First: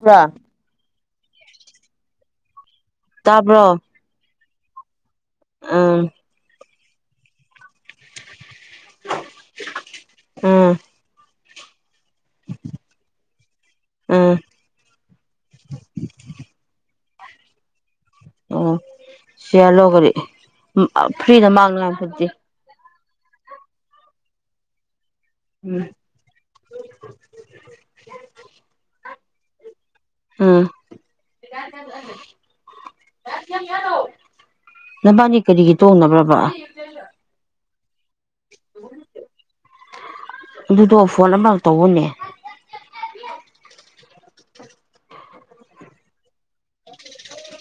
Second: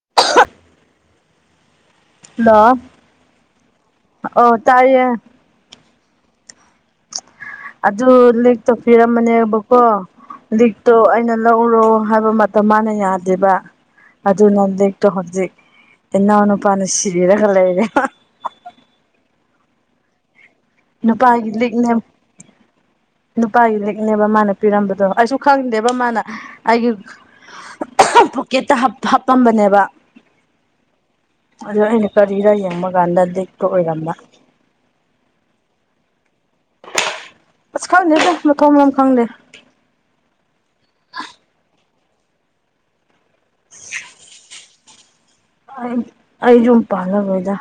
ꯕ꯭ꯔꯥ ꯂꯣ ꯇꯥꯕ꯭ꯔꯣ ꯑꯥ ꯑꯗꯨ ꯂꯤꯛꯇꯣ ꯄꯤꯔꯝꯃꯅꯦꯕꯀꯣ ꯎꯝ ꯂꯤꯛꯇꯣ ꯑꯩꯅ ꯂꯧꯔꯣ ꯍꯥꯏꯕ ꯃꯇꯝ ꯃꯥꯅ ꯌꯥꯗꯦꯕꯥ ꯎꯝ ꯑꯗꯨꯅ ꯂꯤꯛꯇꯣ ꯍꯧꯖꯤꯛ ꯏꯅꯥꯎꯅꯨꯄꯥꯅ ꯁꯤꯔꯒ ꯂꯩꯔꯦ ꯍꯥ ꯑꯣ ꯁꯤꯍꯜꯂꯣ ꯀꯔꯤ ꯎꯝ ꯐ꯭ꯔꯤꯗ ꯅꯨꯄꯥꯒꯤ ꯂꯤꯛꯅꯦ ꯃꯥꯡꯅꯉꯥꯏ ꯁꯛꯇꯤ ꯅꯨꯄꯥꯒꯤ ꯂꯤꯛꯅꯦꯕ ꯃꯥꯅ ꯄꯤꯔꯝꯕꯗꯣ ꯑꯩꯁꯨ ꯎꯝ ꯈꯪꯗꯦꯕ ꯃꯥꯅ ꯑꯩꯒꯤ ꯄꯣꯛꯀꯦꯠꯇ ꯍꯥꯞ ꯍꯥꯞꯄꯝꯕꯅꯦꯕ ꯎꯝ ꯑꯗꯨ ꯑꯩꯅ ꯀꯔꯤꯔ ꯌꯦꯡꯕ ꯀꯥꯟꯗ ꯂꯤꯛꯇꯣ ꯑꯣꯏꯔꯝꯕ ꯅꯕꯥꯅꯤ ꯀꯔꯤꯒꯤ ꯇꯣꯛꯅꯕ꯭ꯔꯕꯥ ꯑꯁ ꯈꯪꯗꯦꯗ ꯃꯊꯣꯡ ꯃꯔꯝ ꯈꯪꯗꯦ ꯑꯗꯨꯗꯣ ꯐꯣꯟ ꯑꯃꯔꯛ ꯇꯧꯑꯣꯅꯦ [inaudible] ꯑꯩ ꯑꯩ ꯌꯨꯝ ꯄꯥꯜꯂꯔꯣꯏꯗꯥ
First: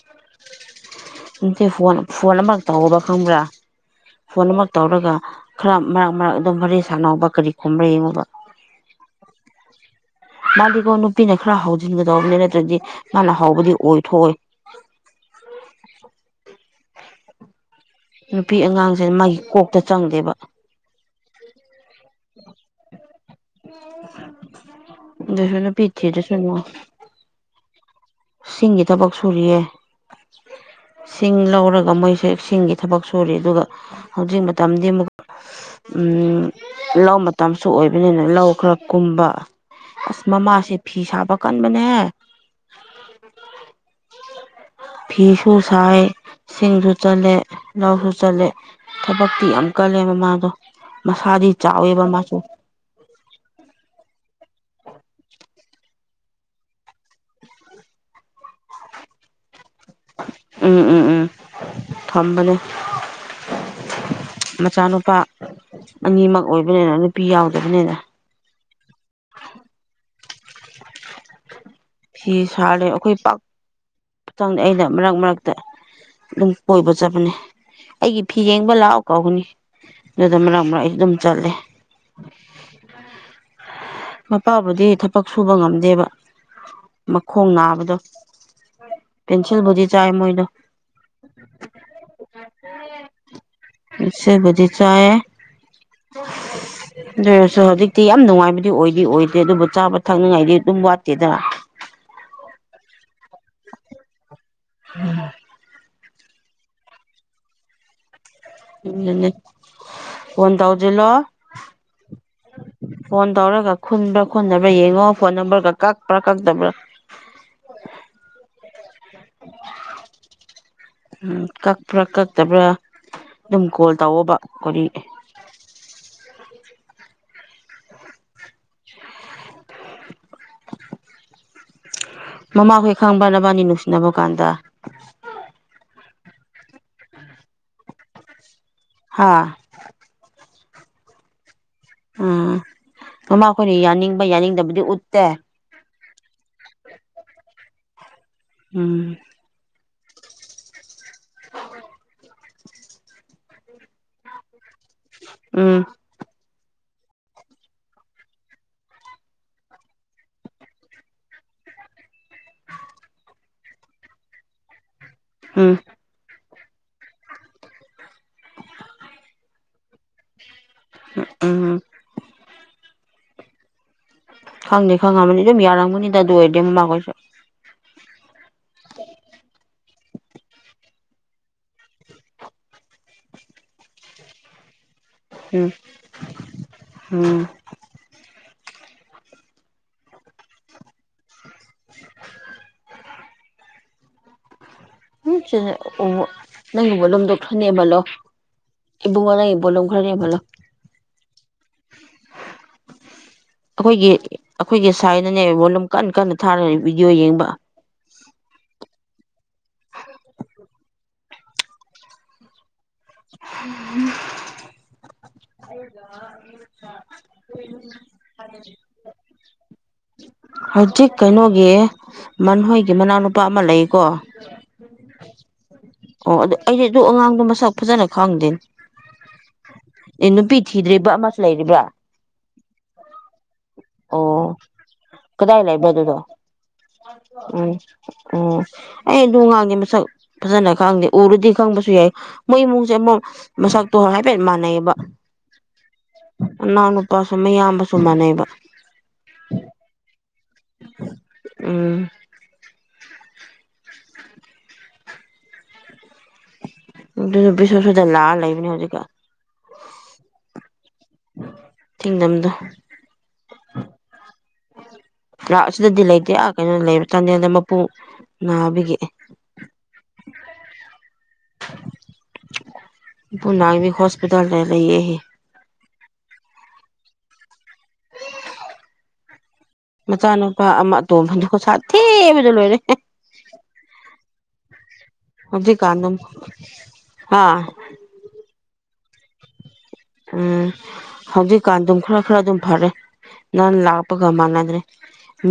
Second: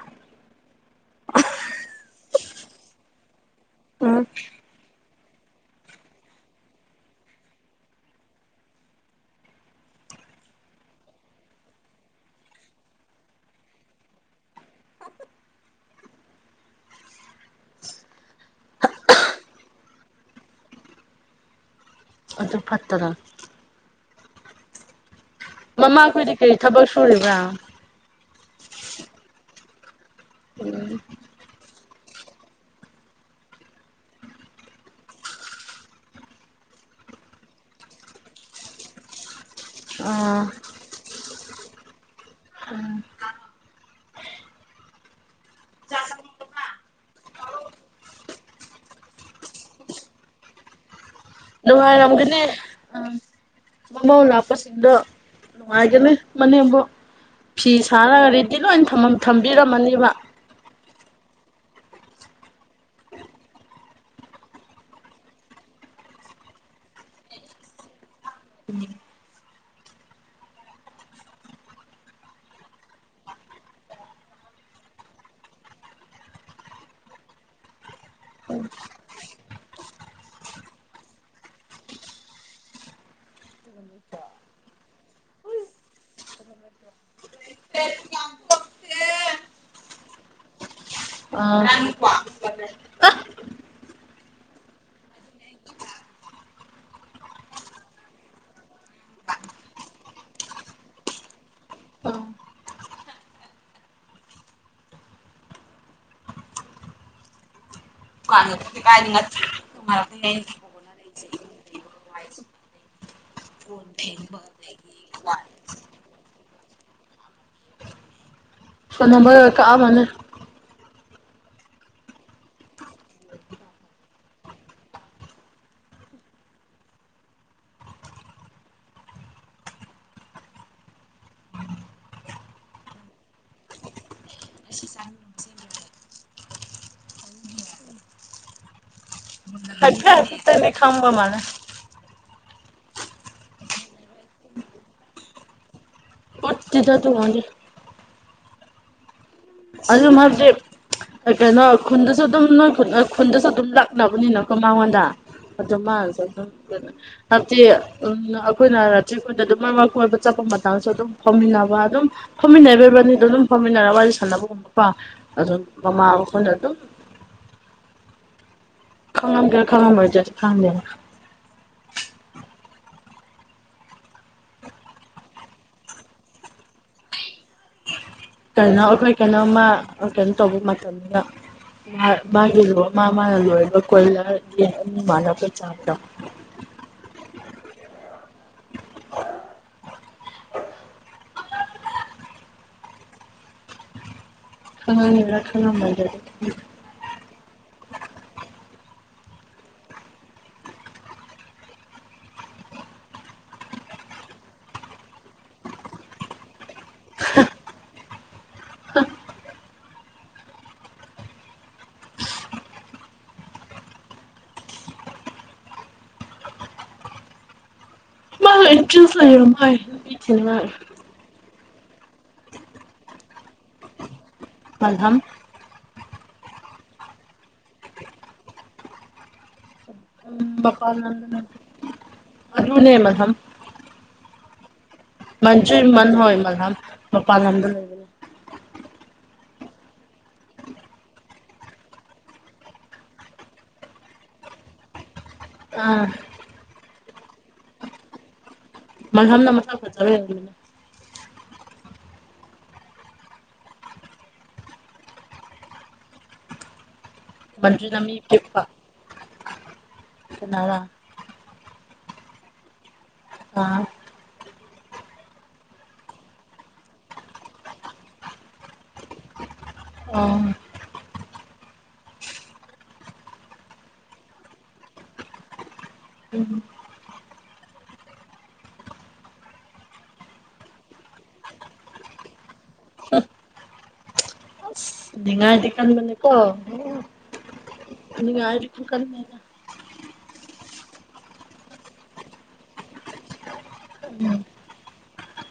ꯇꯧꯔ ꯈꯪꯕ꯭ꯔꯥ ꯐꯣꯟ ꯑꯃꯛ ꯇꯧꯔꯒ ꯈꯔ ꯃꯔꯛ ꯃꯔꯛ ꯑꯗꯨꯝ ꯋꯥꯔꯤ ꯁꯥꯟꯅꯧꯕ ꯀꯔꯤ ꯈꯨꯝꯕ꯭ꯔ ꯌꯦꯡꯉꯨꯕ ꯃꯥꯗꯤꯀꯣ ꯅꯨꯄꯤꯅ ꯈꯔ ꯍꯧꯖꯤꯟꯒꯗꯧꯕꯅꯤ ꯅꯠꯇ꯭ꯔꯗꯤ ꯃꯥꯅ ꯍꯧꯕꯗꯤ ꯑꯣꯏꯊꯣꯛꯑꯣꯏ [unintelligible] ꯅꯨꯄꯤ ꯑꯉꯥꯡꯖꯦ ꯃꯥꯒꯤ ꯀꯣꯛꯇ ꯆꯪꯗꯦꯕ ꯑꯗꯨ ꯐꯠꯇꯔ ꯑꯗꯨꯁꯨ ꯅꯨꯄꯤ ꯃꯃꯥꯈꯣꯏꯗꯤ ꯊꯤꯗ꯭ꯔꯁ ꯅꯨ ꯀꯔꯤ ꯊꯕꯛ ꯁꯨꯔꯤꯕ꯭ꯔꯥ ꯁꯤꯡꯒꯤ ꯊꯕꯛ ꯁꯨꯔꯤꯌꯦ ꯁꯤꯡ ꯂꯧꯔꯒ ꯃꯣꯏꯁꯦ ꯁꯤꯡꯒꯤ ꯊꯕꯛ ꯁꯨꯔꯤ ꯑꯗꯨꯒ ꯍꯧꯖꯤꯛ ꯃꯇꯝꯗꯤ ꯃꯨꯛ ꯎꯝ ꯂꯧ ꯃꯇꯝꯁꯨ ꯑꯣꯏꯕꯅꯤꯅ ꯂꯧ ꯈꯔ ꯀꯨꯝꯕ ꯑꯁ ꯑꯥ ꯃꯃꯥꯁꯦ ꯐꯤ ꯁꯥꯕ ꯀꯟꯕꯅꯦꯍꯦ [inaudible] ꯐꯤꯁꯨ ꯁꯥꯏ ꯁꯤꯡꯁꯨ ꯆꯠꯂꯦ ꯂꯧꯁꯨ ꯆꯠꯂꯦ ꯊꯕꯛꯇꯤ ꯌꯥꯝ ꯀꯜꯂꯦ ꯃꯃꯥꯗꯣ ꯃꯁꯥꯗꯤ ꯆꯥꯎꯋꯦꯕ ꯃꯥꯁꯨ ꯅꯨꯉꯥꯏꯔꯝꯒꯅꯤ ꯑꯝ ꯃꯃꯧ ꯂꯥꯛ ꯆꯥꯁꯤꯡꯗꯨ ꯅꯨꯡꯉꯥꯏꯒꯅꯤ ꯃꯅꯦꯝꯕꯣꯛ ꯐꯤ ꯁꯥꯔꯒ ꯔꯦꯗꯤ ꯂꯣꯏ ꯊꯝꯃꯝ ꯊꯝꯕꯤꯔꯝꯃꯅꯦꯕ ꯎꯝ ꯎꯝ ꯎꯝ ꯊꯝꯕꯅꯦ ꯃꯆꯥꯅꯨꯄꯥ ꯑꯅꯤꯃꯛ ꯑꯣꯏꯕꯅꯤꯅ ꯅꯨꯄꯤ ꯌꯥꯎꯗꯕꯅꯤꯅ [unintelligible] ꯐꯤ ꯁꯥꯔꯦ ꯑꯩꯈꯣꯏ ꯄꯥꯛ ꯆꯪꯗꯦ ꯑꯩꯅ ꯃꯔꯛ ꯃꯔꯛꯇ ꯑꯗꯨꯝ ꯀꯣꯏꯕ ꯆꯠꯄꯅꯦ ꯑꯩꯒꯤ ꯐꯤ ꯌꯦꯡꯕ ꯂꯥꯛꯑꯣ ꯀꯧꯕꯅꯦ ꯑꯗꯨꯗ ꯃꯔꯛ ꯃꯔꯛ ꯑꯩꯗꯤ ꯑꯗꯨꯝ ꯆꯠꯂꯦ ꯃꯄꯥꯕꯨꯗꯤ ꯊꯕꯛ ꯁꯨꯕ ꯉꯝꯗꯦꯕ ꯃꯈꯣꯡ ꯅꯥꯕꯗꯣ ꯄꯦꯟꯁꯤꯜꯕꯨꯗꯤ ꯆꯥꯏ ꯃꯣꯏꯗꯣ ꯎꯝ ꯑꯁꯦꯕꯗꯤ ꯆꯥꯌꯦ ꯑꯗꯨ ꯑꯣꯏꯔꯁꯨ ꯍꯧꯖꯤꯛꯇꯤ ꯌꯥꯝ ꯅꯨꯡꯉꯥꯏꯕꯗꯤ ꯑꯣꯏꯗꯤ ꯑꯣꯏꯗꯦ ꯑꯗꯨꯕꯨ ꯆꯥꯕ ꯊꯛꯅꯉꯥꯏꯗꯤ ꯑꯗꯨꯝ ꯋꯥꯠ ꯇꯦꯗ [unintelligible] ꯑꯗꯨꯅꯤ ꯐꯣꯟ [unintelligible] ꯇꯧꯁꯤꯜꯂꯣ ꯐꯣꯟ ꯇꯧꯔꯒ ꯈꯨꯟꯕ꯭ꯔꯥ ꯈꯨꯟꯗꯕ꯭ꯔꯥ ꯌꯦꯡꯉꯣ ꯐꯣꯟ ꯅꯝꯕꯔꯒ ꯀꯛꯄ꯭ꯔꯥ ꯀꯛꯇꯕ꯭ꯔꯥ ꯐꯣꯟ ꯅꯝꯕꯔ ꯀꯛꯑꯝꯃꯅꯤ ꯎꯝ ꯀꯛꯄ꯭ꯔꯥ ꯀꯛꯇꯕ꯭ꯔꯥ ꯑꯗꯨꯝ ꯀꯣꯜ ꯇꯧꯋꯣꯕ ꯀꯣꯔꯤ [unintelligible] [inaudible] ꯃꯃꯥꯍꯣꯏ ꯈꯪꯕ꯭ꯔꯥ ꯅꯕꯅꯤ ꯅꯨꯡꯁꯤꯅꯕ ꯀꯥꯟꯗ ꯍꯥ ꯑꯗꯨꯗꯤ ꯈꯪꯕ ꯃꯥꯜꯂꯦ ꯎꯝ ꯃꯃꯥ ꯈꯣꯏꯅ ꯌꯥꯅꯤꯡꯕ ꯌꯥꯅꯤꯡꯗꯕꯗꯤ ꯎꯠꯇꯦ ꯎꯠꯇꯦꯗ ꯑꯗꯨꯒꯣꯟꯗꯤ ꯎꯝ ꯑꯗꯨ ꯃꯍꯥꯛꯁꯦ ꯀꯩ ꯀꯩꯅꯣ ꯈꯨꯨꯟꯗꯁꯨ ꯑꯗꯨꯝ ꯅꯣꯏ ꯈꯨ ꯈꯨꯟꯗꯁꯨ ꯑꯗꯨꯝ ꯂꯥꯛꯅꯕꯅꯤꯅꯀꯣ ꯃꯉꯣꯟꯗ ꯑꯗꯨ ꯎꯝ ꯃꯥꯅꯁꯨ ꯑꯗꯨꯝ [unintelligible] ꯎꯝ ꯑꯈꯣꯏꯅ [unintelligible] ꯑꯗꯨꯝ ꯃꯔꯛ ꯃꯔꯛ ꯀꯣꯏꯕ ꯆꯠꯄ ꯃꯇꯥꯡꯁꯨ ꯑꯗꯨꯝ ꯐꯥꯎꯃꯤꯟꯅ ꯕ ꯑꯗꯨꯝ ꯐꯝꯃꯤꯟꯅꯕꯤꯅꯤꯗꯣ ꯑꯗꯨꯝ ꯐꯝꯃꯤꯟꯅꯔꯒ ꯋꯥꯔꯤ ꯁꯥꯟꯅꯕ ꯃꯄꯥ ꯑꯗꯨꯝ ꯎꯝ ꯃꯃꯥ ꯑꯩꯈꯣꯏꯅ ꯑꯗꯨꯝ ꯈꯪꯉꯝꯒ ꯈꯪꯉꯝꯔꯣꯏꯗ꯭ꯔꯥ ꯈꯪꯗꯦ ꯎꯝ ꯈꯪꯗꯦ ꯈꯪꯉꯝꯕꯅꯤ ꯑꯗꯨꯝ ꯌꯥꯔꯝꯒꯅꯤꯗ ꯑꯗꯨ ꯑꯣꯏꯔꯗꯤ ꯃꯃꯥ ꯈꯣꯏꯁꯨ ꯀꯩꯅꯣ ꯑꯩꯈꯣꯏ ꯀꯩꯅꯣꯝꯃ ꯀꯩꯅꯣ ꯇꯧꯕ ꯃꯇꯝꯅꯤꯗ ꯃꯥ ꯃꯥꯒꯤ ꯂꯣꯏ ꯃꯥ ꯃꯥꯅ ꯂꯣꯏꯔꯤꯕ ꯀꯣꯏꯂꯔꯒꯤ ꯎꯝ ꯎꯝ [inaudible] ꯈꯪꯉꯝꯒꯦꯔꯥ ꯈꯪꯉꯝꯃꯣꯏꯗ꯭ꯔꯗꯤ [unintelligible] ꯅꯪꯒꯤ ꯚꯣꯂꯨꯝꯗꯣ ꯈꯟꯅꯦꯕꯂꯣ ꯏꯕꯨꯡꯉꯣ ꯅꯪꯒꯤ ꯚꯣꯂꯨꯝ ꯈꯔ ꯌꯦꯡꯍꯜꯂꯣ [unintelligible] ꯑꯥꯈꯣꯏꯒꯤ ꯑꯥꯈꯣꯏꯒꯤ ꯁꯥꯏꯅꯅꯦ ꯚꯣꯂꯨꯝ ꯀꯟꯅ ꯀꯟꯅ ꯊꯥꯔ ꯚꯤꯗꯤꯑꯣ ꯌꯦꯡꯕ ꯍꯥ [unintelligible] ꯍꯝ [unintelligible] [unintelligible] ꯍꯧꯖꯤꯛ ꯀꯩꯅꯣꯒꯤ ꯃꯟꯍꯣꯏꯒꯤ ꯃꯅꯥꯎꯅꯨꯄꯥ ꯑꯃ ꯂꯩꯌꯦꯀꯣ ꯃꯟꯍꯝ ꯑꯣ ꯑꯗꯨ ꯑꯩꯗꯤ ꯑꯗꯨ ꯑꯉꯥꯡꯗꯣ ꯃꯁꯛ ꯐꯖꯅ ꯈꯪꯗꯦꯅꯦ ꯑꯦ ꯅꯨꯄꯤ ꯎꯝ ꯃꯄꯥꯟ ꯊꯤꯗ꯭ꯔꯤꯕꯥ ꯂꯝꯗ ꯑꯃꯁꯨ ꯂꯩ ꯂꯩꯔꯤꯕ꯭ꯔꯥ ꯑꯗꯨꯅꯦ ꯃꯜꯍꯝ ꯑꯣ ꯀꯗꯥꯏ ꯃꯟꯖꯨ ꯂꯩꯥꯕ ꯃꯟ ꯑꯗꯨꯗꯣ ꯍꯣꯏ ꯃꯜꯍꯝ ꯃꯄꯥꯟ ꯂꯝꯗ ꯎꯝ ꯂꯩꯕꯅꯦ ꯎꯝ ꯑꯩ ꯑꯗꯨ ꯑꯉꯥꯡꯗꯤ ꯃꯁꯛ ꯐꯖꯅ ꯈꯪꯗꯦ ꯎꯔꯨꯗꯤ ꯈꯪꯕꯁꯨ ꯌꯥꯏ ꯃꯣꯏ ꯏꯃꯨꯡꯁꯦ ꯑꯃꯨꯛ ꯃꯁꯛꯇꯣ ꯍꯥꯏꯐꯦꯠ ꯃꯥꯟꯅꯩꯌꯦꯕ [unintelligible] ꯃꯅꯥꯎꯅꯨꯄꯥꯁꯨ ꯝꯌꯥꯝꯕꯁꯨ ꯃꯥꯟꯅꯩꯌꯦꯕ [unintelligible] ꯎꯝ ꯑꯗꯨ ꯕꯤꯁꯦꯁꯣꯔ ꯃꯟꯖꯨꯅ ꯍꯣꯏꯗ ꯃꯤ ꯂꯥꯛꯑꯒ ꯂꯩꯕꯅꯦ ꯍꯧꯖꯤꯛꯀꯥꯟ ꯅꯔꯥ ꯊꯤꯡꯗꯝꯗꯣ ꯑꯥ ꯂꯥꯛ ꯑꯁꯤꯗꯗꯤ ꯂꯩꯇꯦ ꯑꯥ ꯀꯩꯅꯣ ꯂꯩꯕ ꯆꯥꯟꯗꯦꯜꯗ ꯃꯄꯨ ꯅꯥꯕꯒꯤ ꯑꯥ ꯄꯨ ꯅꯥꯕꯒꯤ ꯍꯣꯁꯄꯤꯇꯥꯜꯗ ꯂꯩꯌꯦ ꯍꯦ [unintelligible] ꯃꯆꯥꯅꯨꯄꯥ ꯑꯃ ꯑꯇꯣꯝꯕꯗꯣ ꯁꯥꯊꯤꯕꯗ ꯂꯣꯏꯔꯦ ꯍꯦ [unintelligible] ꯅꯤꯡꯉꯥꯢꯗꯤ ꯍꯧꯖꯤꯛꯀꯥꯟ ꯑꯗꯨꯝ ꯀꯟꯕꯅꯦꯀꯣ ꯍꯥ ꯅꯤꯡꯉꯥꯢꯗꯤ ꯗꯨꯝ ꯀꯟꯕꯗ ꯎꯝ ꯍꯧꯖꯤꯛꯀꯥꯟ ꯗꯨꯝ ꯈ꯭ꯔ ꯈ꯭ꯔ ꯗꯨꯝ ꯐꯔꯦ ꯅꯥꯟ ꯂꯥꯛꯄꯒ ꯃꯥꯟꯅꯗ꯭ꯔꯦ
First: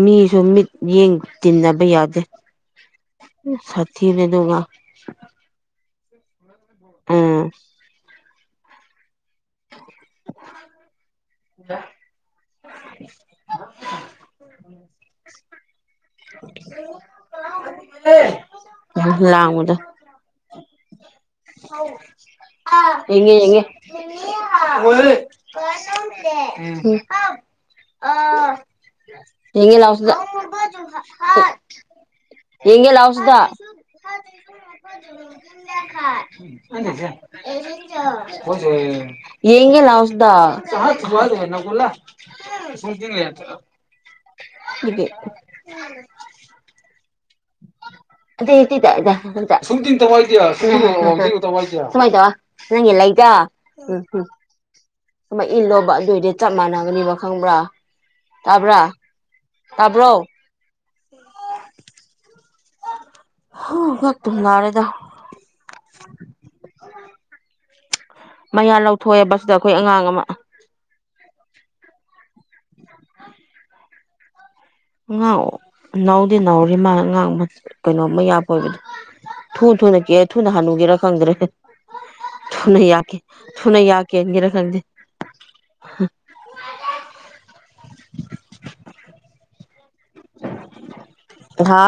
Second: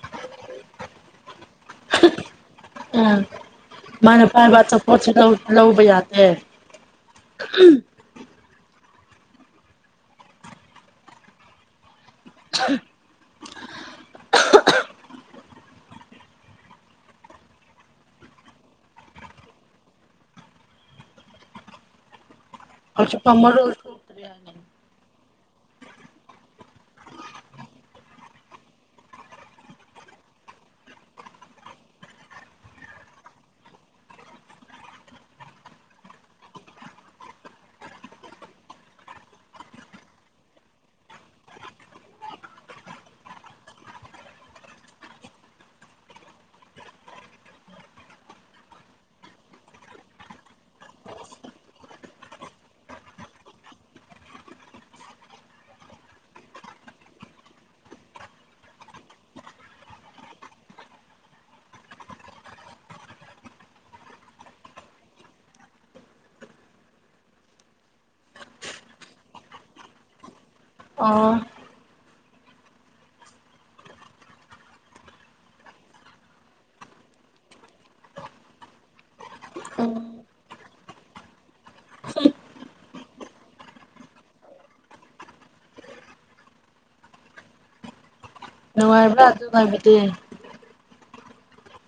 ꯃꯤꯁꯨ ꯃꯤꯠ ꯌꯦꯡ ꯇꯤꯟꯅꯕ ꯌꯥꯗꯦ ꯎꯝ ꯃꯥꯅ ꯁꯥꯊꯤꯕꯅꯦ ꯑꯗꯨ ꯄꯥꯏꯕ ꯉꯥꯛ ꯑꯆꯥꯄꯣꯠꯁꯦ ꯂꯧ ꯂꯧꯕ ꯌꯥꯗꯦ ꯎꯝ [inaudible] [inaudible] ꯌꯥꯝ ꯂꯥꯡꯕꯗꯣ ꯌꯦꯡꯉꯦ ꯍꯧꯖꯤꯛꯐꯥꯎ ꯌꯦꯡꯉꯦ ꯃꯔꯣꯜ ꯊꯣꯛꯇ꯭ꯔꯤ ꯍꯥꯏꯅꯦ [unintelligible] ꯑꯥ ꯌꯦꯡꯒꯦ ꯌꯥꯎ ꯁꯤꯗ ꯑꯃꯨꯕꯗꯨ ꯍ ꯍꯥꯠ ꯌꯦꯡꯒꯦ ꯂꯥꯎꯁꯤꯗ ꯌꯦꯡꯒꯦ ꯂꯥꯎꯁꯤꯗ [unintelligible] ꯕꯦꯕꯤ ꯎꯝ [inaudible] [unintelligible] ꯎꯝ ꯎꯝ ꯁꯨꯃꯥꯢ ꯏꯜ ꯂꯣꯕ ꯑꯗꯨꯏꯗꯤ ꯆꯞ ꯃꯥꯟꯅꯒꯅꯤꯕ ꯈꯪꯕ꯭ꯔꯥ ꯇꯥꯕ꯭ꯔꯥ ꯇꯥꯕ꯭ꯔꯣ [inaudible] ꯍ ꯉꯛꯇꯨꯝ ꯅꯥꯔꯦꯗ ꯃꯌꯥ ꯂꯧꯊꯣꯛꯑꯦꯕ ꯁꯤꯗ ꯑꯩꯈꯣꯏ ꯑꯉꯥꯡ ꯑꯃ ꯑꯣ ꯑꯉꯥꯡ ꯅꯥꯎꯗꯤ ꯅꯧꯔꯤ ꯃꯥꯅ ꯑꯉꯥꯡ ꯀꯩꯅꯣꯝ ꯃꯌꯥ ꯑꯣꯏꯕꯗꯣ ꯊꯨꯅ ꯊꯨꯅ ꯎꯝ ꯀꯦ ꯊꯨꯅ ꯍꯅꯨꯒꯦꯔꯥ ꯈꯪꯗ꯭ꯔꯦ ꯊꯨꯅ ꯌꯥ ꯀꯦ ꯊꯨꯅ ꯌꯥ ꯀꯦꯟꯒꯦꯔ ꯈꯪꯗꯦ ꯍ ꯅꯨꯡꯉꯥꯏꯔꯤꯕ ꯑꯗꯨ ꯉꯥꯢꯕꯗꯤ ꯍꯥ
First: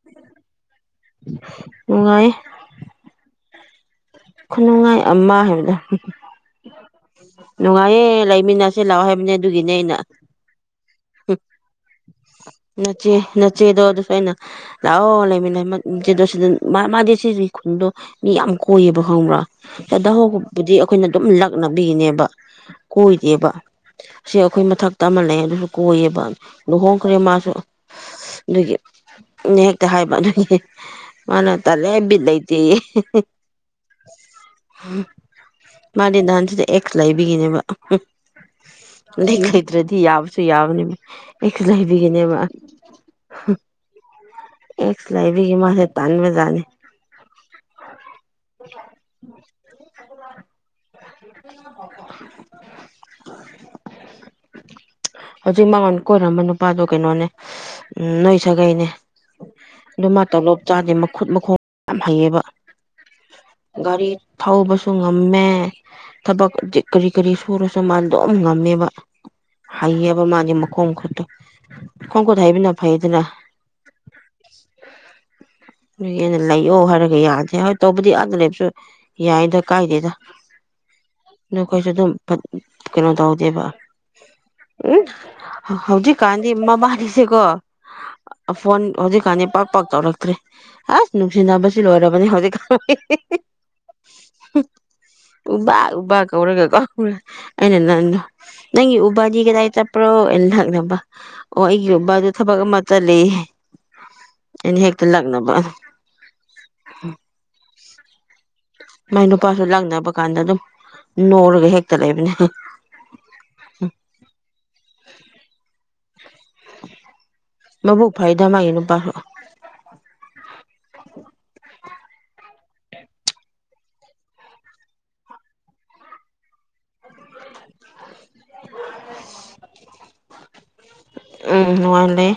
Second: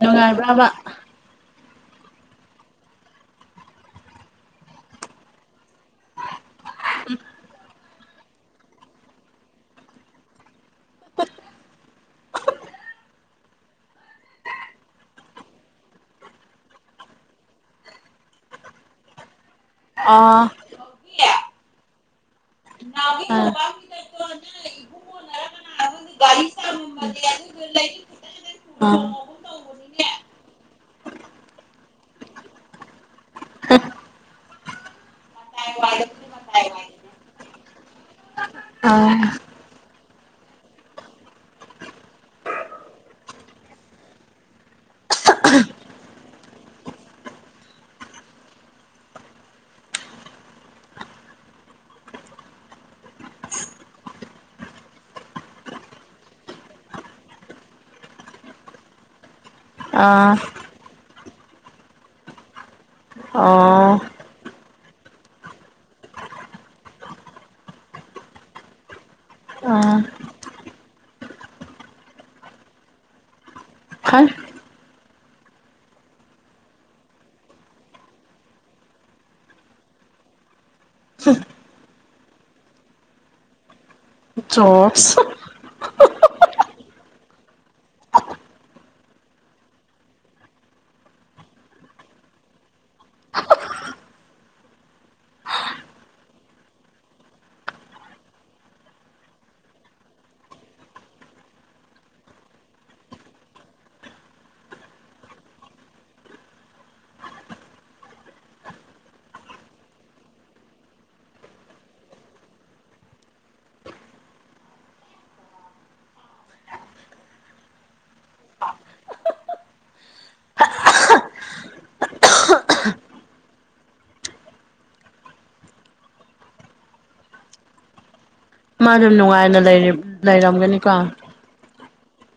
ꯅꯨꯡꯉꯥꯏꯕ꯭ꯔꯕ ꯅꯨꯡꯉꯥꯏꯌꯦ ꯈꯨꯅꯨꯡꯉꯥꯏ ꯑꯃ ꯍꯥꯏꯕꯗꯨ ꯍꯝ ꯍꯝ ꯅꯨꯡꯉꯥꯏꯌꯦ ꯂꯩꯃꯤꯟꯅꯁꯦ ꯂꯥꯛꯑꯣ ꯍꯥꯏꯕꯅꯦ ꯑꯗꯨꯒꯤꯅꯦ ꯑꯩꯅ ꯎꯝ ꯅꯆꯦ ꯅꯆꯦꯗꯣ ꯑꯗꯨꯁꯨ ꯑꯩꯅ ꯂꯥꯛꯑꯣ ꯂꯩꯃꯤꯟꯅ ꯃ ꯅꯆꯦꯗꯨ ꯁ ꯃ ꯃꯥ ꯃꯥꯗꯤ ꯁꯤꯖꯤ ꯈꯨꯟꯗꯣ ꯃꯤ ꯌꯥꯝ ꯀꯣꯏꯌꯦꯕ ꯈꯪꯕ꯭ꯔꯥ ꯑ ꯆꯗ ꯑ ꯍꯧꯕꯕꯨꯗꯤ ꯑꯩꯈꯣꯏꯅ ꯑꯗꯨꯝ ꯂꯛꯅꯕꯤꯅꯦꯕ ꯀꯣꯏꯗꯦꯕ ꯑ ꯁꯤ ꯑꯩꯈꯣꯏ ꯃꯊꯛꯇ ꯑꯃ ꯂꯩ ꯑꯗꯨꯁꯨ ꯀꯣꯏꯌꯦꯕ ꯂꯨꯍꯣꯡꯈ꯭ꯔꯦ ꯃꯥꯁꯨ ꯁ ꯑꯗꯨꯒꯤ ꯍꯦꯛꯇ ꯍꯥꯏꯕ ꯍ ꯍ ꯑꯗꯨꯒꯤ ꯃꯥꯅ ꯇꯜꯂꯦ ꯕꯤꯠ ꯂꯩꯇꯦꯌꯦ ꯍꯝ ꯃꯥꯗꯤ ꯅꯍꯥꯟ ꯁꯤꯗ ꯑꯦꯛꯁ ꯂꯩꯕꯤꯒꯤꯅꯦꯕ ꯑꯍꯝ ꯑ ꯂꯩ ꯂꯩꯇ꯭ꯔꯗꯤ ꯌꯥꯕꯁꯨ ꯌꯥꯕꯅꯦꯕ ꯑꯦꯛꯁ ꯂꯩꯕꯒꯤꯅꯦꯕ ꯑꯦꯛꯁ ꯂꯩꯕꯒꯤ ꯃꯥꯁꯦ ꯇꯟꯕꯖꯅꯦ [inaudible] [inaudible] [inaudible] ꯍꯧꯖꯤꯛ ꯃꯉꯣꯟ ꯀꯣꯏꯔꯝꯕ ꯅꯨꯄꯥꯗꯣ ꯀꯩꯅꯣꯅꯦ ꯎꯝ ꯅꯣꯏ ꯁꯥꯒꯩꯅꯦ ꯑꯗꯨ ꯃ ꯇꯣꯂꯣꯞ ꯆꯥꯗꯦ ꯃꯈꯨꯠ ꯃꯈꯣꯡ ꯌꯥꯝ ꯍꯩꯌꯦꯕ ꯒꯔꯤ ꯊꯥꯎꯕꯁ ꯁꯨ ꯉꯝꯃꯦ ꯊꯕꯛ ꯀꯔꯤ ꯀꯔꯤ ꯁꯨꯔꯁꯨ ꯃꯥ ꯑꯗꯨꯝ ꯉꯝꯃꯦꯕ ꯑ ꯍꯩꯌꯦꯕ ꯃꯥꯗꯤ ꯃꯈꯣꯡ ꯈꯨꯠꯇꯣ ꯃꯈꯣꯡ ꯈꯨꯠꯇ ꯍꯩꯕꯅ ꯐꯩꯗꯅ ꯍꯥꯏ [inaudible] ꯑꯗꯨꯒꯤ ꯑꯩꯅ ꯂꯩꯌꯣ ꯍꯥꯏꯔꯒ ꯌꯥꯗꯦ ꯍꯣꯏ ꯇꯧꯕꯗꯤ ꯑꯥꯗ ꯂꯩꯕꯁꯨ ꯌꯥꯏꯗ ꯀꯥꯏꯗꯦꯗ [inaudible] ꯅꯈꯣꯏꯁꯨ ꯑꯗꯨꯝ ꯄꯠ ꯀꯩꯅꯣ ꯇꯧꯗꯦꯕ ꯎꯝ ꯖꯣꯁ ꯍꯧꯖꯤꯛꯀꯥꯟꯗꯤ ꯃꯕꯥꯅꯤꯁꯦꯀꯣ ꯐꯣꯟ ꯍꯧꯖꯤꯛꯀꯥꯟꯗꯤ ꯄꯥꯛ ꯄꯥꯛ ꯇꯧꯔꯛꯇ꯭ꯔꯦ ꯑꯁ ꯅꯨꯡꯁꯤꯅꯕꯁꯨ ꯂꯣꯏꯔꯕꯅꯦ ꯍꯧꯖꯤꯛꯀꯥꯟ [unintelligible] [inaudible] ꯎꯕ ꯎꯕ ꯀꯧꯔꯒ ꯀꯧꯔꯒ ꯑꯩꯅ ꯅ ꯅꯪꯒꯤ ꯕꯥꯗꯤ ꯀꯗꯥꯏ ꯆꯠꯄ꯭ꯔꯣ ꯑ ꯅꯛꯅꯕ ꯑꯣ ꯑꯩꯒꯤꯕꯗ ꯊꯕꯛ ꯑꯃꯠꯇ ꯂꯩ ꯏꯅꯤ ꯍꯦꯛꯇ ꯂꯛꯅꯕ ꯃꯥꯏ ꯅꯨꯄꯥꯁꯨ ꯂꯛꯅꯕ ꯀꯥꯟꯗ ꯑꯗꯨꯝ ꯅꯣꯔꯒ ꯍꯦꯛꯇ ꯂꯩꯕꯅꯦ ꯎꯝ [inaudible] ꯃꯕꯨꯛ ꯐꯩꯗ ꯃꯥꯏ ꯅꯨꯄꯥꯁꯨ [inaudible] ꯃꯥ ꯗꯨ ꯅꯨꯡꯉꯥꯏꯅ ꯂꯩ ꯂꯩꯔꯝꯒꯅꯤꯀꯣ ꯎ ꯅꯨꯡꯉꯥꯏ ꯂꯩ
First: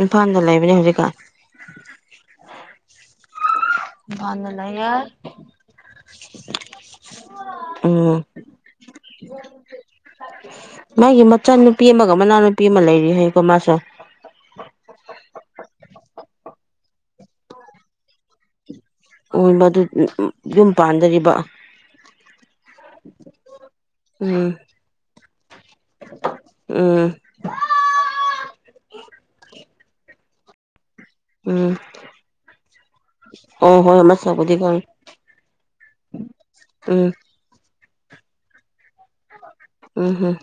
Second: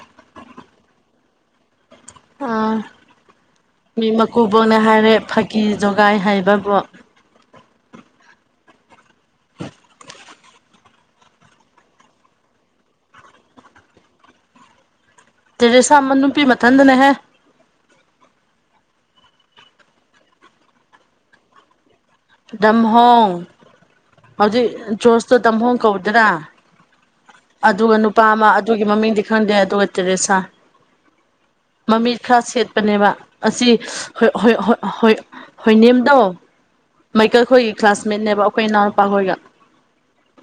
ꯏꯝꯐꯥꯜꯗ ꯂꯩꯕꯅꯦ ꯍꯧꯖꯤꯛꯀꯥꯟ ꯑꯥ ꯃꯤ ꯃꯀꯨꯕꯣꯛꯅ ꯍꯥꯏꯔꯦ ꯐꯥꯀꯤ ꯖꯣꯒꯥꯏ ꯍꯩꯕ ꯕꯣ ꯎꯝ ꯃꯥꯒꯤ ꯃꯆꯥꯅꯨꯄꯤ ꯑꯃꯒ ꯃꯅꯥꯎꯅꯨꯄꯤ ꯑꯃ ꯂꯩꯔꯤ ꯍꯥꯏꯀꯣ ꯃꯥꯁꯣ [inaudible] ꯇꯦꯔꯦꯁꯥ ꯑꯃ ꯅꯨꯄꯤ ꯃꯊꯟꯗꯅꯦꯍꯦ ꯍꯣꯏ ꯃꯗꯨ ꯌꯨꯝ ꯄꯥꯟꯗꯔꯤꯕ ꯇꯝꯍꯣꯡ ꯎꯝ ꯍꯧꯖꯤꯛ ꯖꯣꯔꯁꯇꯣ ꯇꯝꯍꯣꯡ ꯀꯧꯗ꯭ꯔꯥ ꯎꯝ ꯑꯗꯨꯒ ꯅꯨꯄꯥ ꯑꯃ ꯑꯗꯨꯒꯤ ꯃꯃꯤꯡꯗꯤ ꯈꯪꯗꯦ ꯑꯗꯨꯒ ꯇꯦꯔꯦꯁꯥ ꯎꯝ ꯃꯃꯤꯠ ꯈꯔ ꯁꯦꯠꯄꯅꯦꯕ ꯑꯁꯤ ꯑꯣ ꯍꯣꯏ ꯍꯣꯏ ꯃꯁꯛꯄꯨꯗꯤ ꯈꯪꯉꯦ ꯍꯣꯏ ꯍꯣꯏꯅꯦꯝꯗꯣ ꯎꯝ ꯑꯩꯈꯣꯏꯒꯤ ꯀ꯭ꯂꯥꯁꯃꯦꯠꯅꯦꯕ ꯑꯩꯈꯣꯏ ꯏꯅꯥꯎꯅꯨꯄꯥ ꯈꯣꯏꯒ ꯎꯝ ꯍꯝ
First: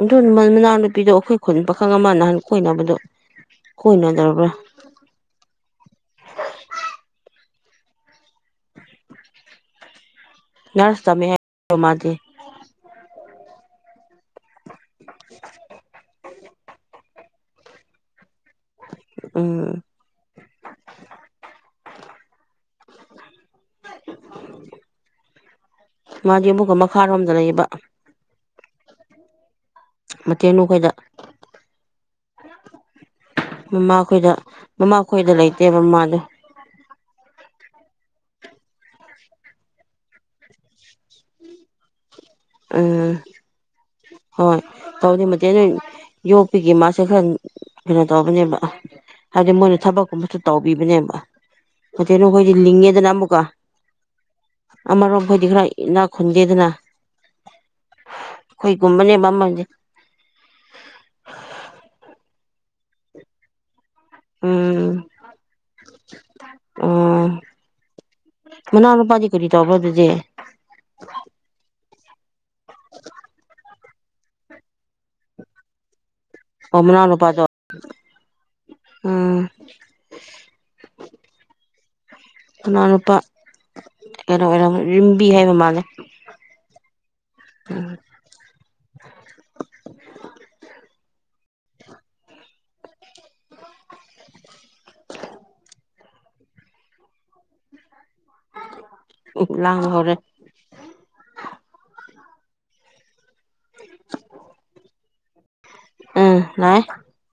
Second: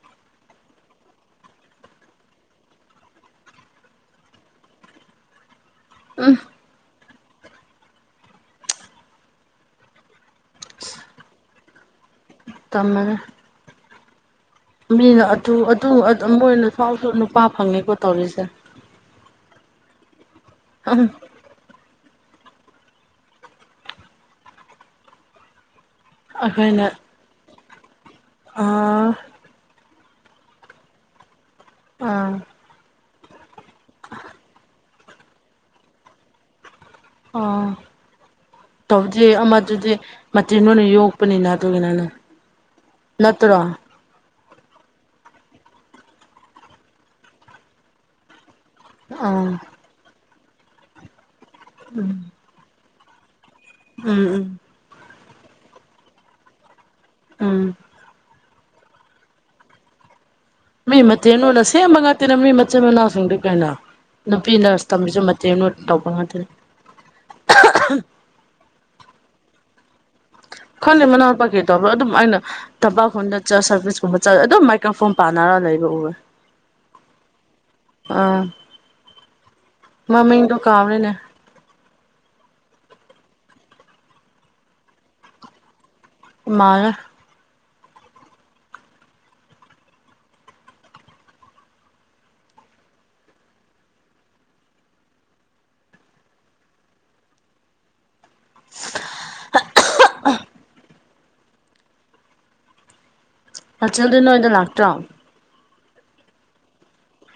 ꯑꯗꯨꯃꯟ ꯃꯅꯥꯎ ꯅꯨꯄꯤꯗꯣ ꯑꯩꯈꯣꯏ ꯈꯨꯟ ꯄꯥꯈꯪ ꯑꯃ ꯅꯍꯥꯟ ꯀꯣꯏꯅꯕꯗꯣ ꯀꯣꯏꯅꯠꯗ꯭ꯔꯕ꯭ꯔ ꯎꯝ ꯅꯔꯁ ꯇꯃꯦ ꯃꯥꯗꯤ ꯇꯝ ꯃꯅꯦ ꯃꯤꯅ ꯑꯗꯨ ꯑꯗꯨ ꯃꯣꯏꯅ ꯁꯥꯎꯁꯨ ꯅꯨꯄꯥ ꯐꯪꯉꯦꯀꯣ ꯇꯧꯔꯤꯁꯦ ꯎꯝ ꯑ ꯑꯝ ꯃꯥꯗꯤ ꯑꯃꯨꯛꯀ ꯑꯩꯈꯣꯏꯅ ꯃꯈꯥꯔꯣꯝꯗ ꯂꯩꯌꯦꯕ ꯑꯥ ꯃꯇꯦꯡꯅꯨꯈꯣꯏꯗ ꯑꯥ ꯃꯃꯥ ꯈꯣꯏꯗ ꯃꯃꯥ ꯈꯣꯏꯗ ꯂꯩꯇꯦꯕ ꯃꯃꯥꯗꯣ ꯑꯥ ꯇꯧꯗꯦ ꯑꯃꯗꯨꯗꯤ [unintelligible] ꯌꯣꯛꯄꯅꯤꯅ ꯑꯗꯨꯒꯤꯅꯅ ꯎꯝ ꯅꯠꯇ꯭ꯔ ꯍꯣꯏ ꯇꯧꯗꯤ ꯃꯇꯦ ꯅꯣꯏ ꯌꯣꯛꯄꯤꯒꯦ ꯃꯥꯁꯦ ꯈꯔ ꯀꯩꯅꯣ ꯇꯧꯕꯅꯦꯕ ꯑꯥ ꯍꯥꯏꯕꯗꯤ ꯃꯣꯏꯅ ꯊꯕꯛꯀꯨꯝꯕꯁꯨ ꯇꯧꯕꯤꯕꯅꯦꯕ ꯎꯝ ꯄꯣꯇꯦꯅꯣ ꯍꯣꯏꯗꯤ ꯂꯤꯡꯉꯦꯗꯅ ꯃꯨꯛꯀ ꯎꯝ ꯎꯝ ꯑꯈꯣꯏꯗꯤ ꯈꯔ ꯏꯅꯥ ꯈꯨꯟꯗꯦꯗꯅ ꯎꯝ ꯑꯈꯣꯏꯒꯨꯝꯕꯅꯦꯕ ꯃꯣꯏꯗꯤ ꯃꯤ ꯃꯇꯦꯟꯅꯨꯅ ꯁꯦꯝꯕꯥ ꯉꯛꯇꯅꯦꯕꯥ ꯃꯤ ꯃꯆꯤꯟ ꯃꯅꯥꯎ ꯁꯤꯉꯗꯤ ꯀꯩꯃꯣ ꯅꯨꯄꯤ ꯅꯔꯁ ꯎꯝ ꯇꯝꯕꯤꯁꯨ ꯃꯇꯦꯅꯨꯅ ꯇꯧꯕ ꯉꯥꯛꯇꯅꯤ ꯃꯅꯥꯎꯅꯨꯄꯥꯗꯤ ꯀꯔꯤ ꯇꯧꯕꯔꯣ ꯑꯗꯨꯗꯤ ꯈꯪꯗꯦ ꯃꯅꯥꯎꯄꯥ ꯀꯔꯤ ꯊꯧꯕ꯭ꯔꯣ ꯑꯗꯨꯝ ꯑꯩꯅ ꯊꯕꯛ ꯀꯨꯝꯕ ꯆꯠ ꯁ꯭ꯔꯕꯤꯁ ꯀꯨꯝꯕ ꯆꯠ ꯑꯗꯨꯝ ꯃꯥꯏꯛꯀ꯭ꯔꯐꯣꯟ ꯄꯥꯟꯅꯔ ꯂꯩꯕ ꯑꯨꯌꯦ ꯑꯣ ꯃꯅꯥꯎꯅꯨꯄꯥ ꯗꯣ ꯃꯃꯤꯡꯗꯣ ꯀꯥꯎꯔꯦꯅꯦ ꯃꯅꯥꯎꯅꯨꯄꯥ ꯀꯩꯅꯣ ꯑꯣꯏꯔꯝꯅꯤ ꯔꯤꯟꯕꯤ ꯍꯥꯏꯕ ꯃꯥꯜꯂꯦ ꯃꯥꯂꯦ ꯎꯝ [unintelligible] ꯎꯝ ꯂꯥꯡꯕ ꯍꯧꯔꯦ ꯑꯁꯜꯗꯤ ꯅꯣꯏꯗ ꯂꯥꯛꯇ꯭ꯔꯣ ꯎꯝ ꯂꯥꯛ ꯑꯦ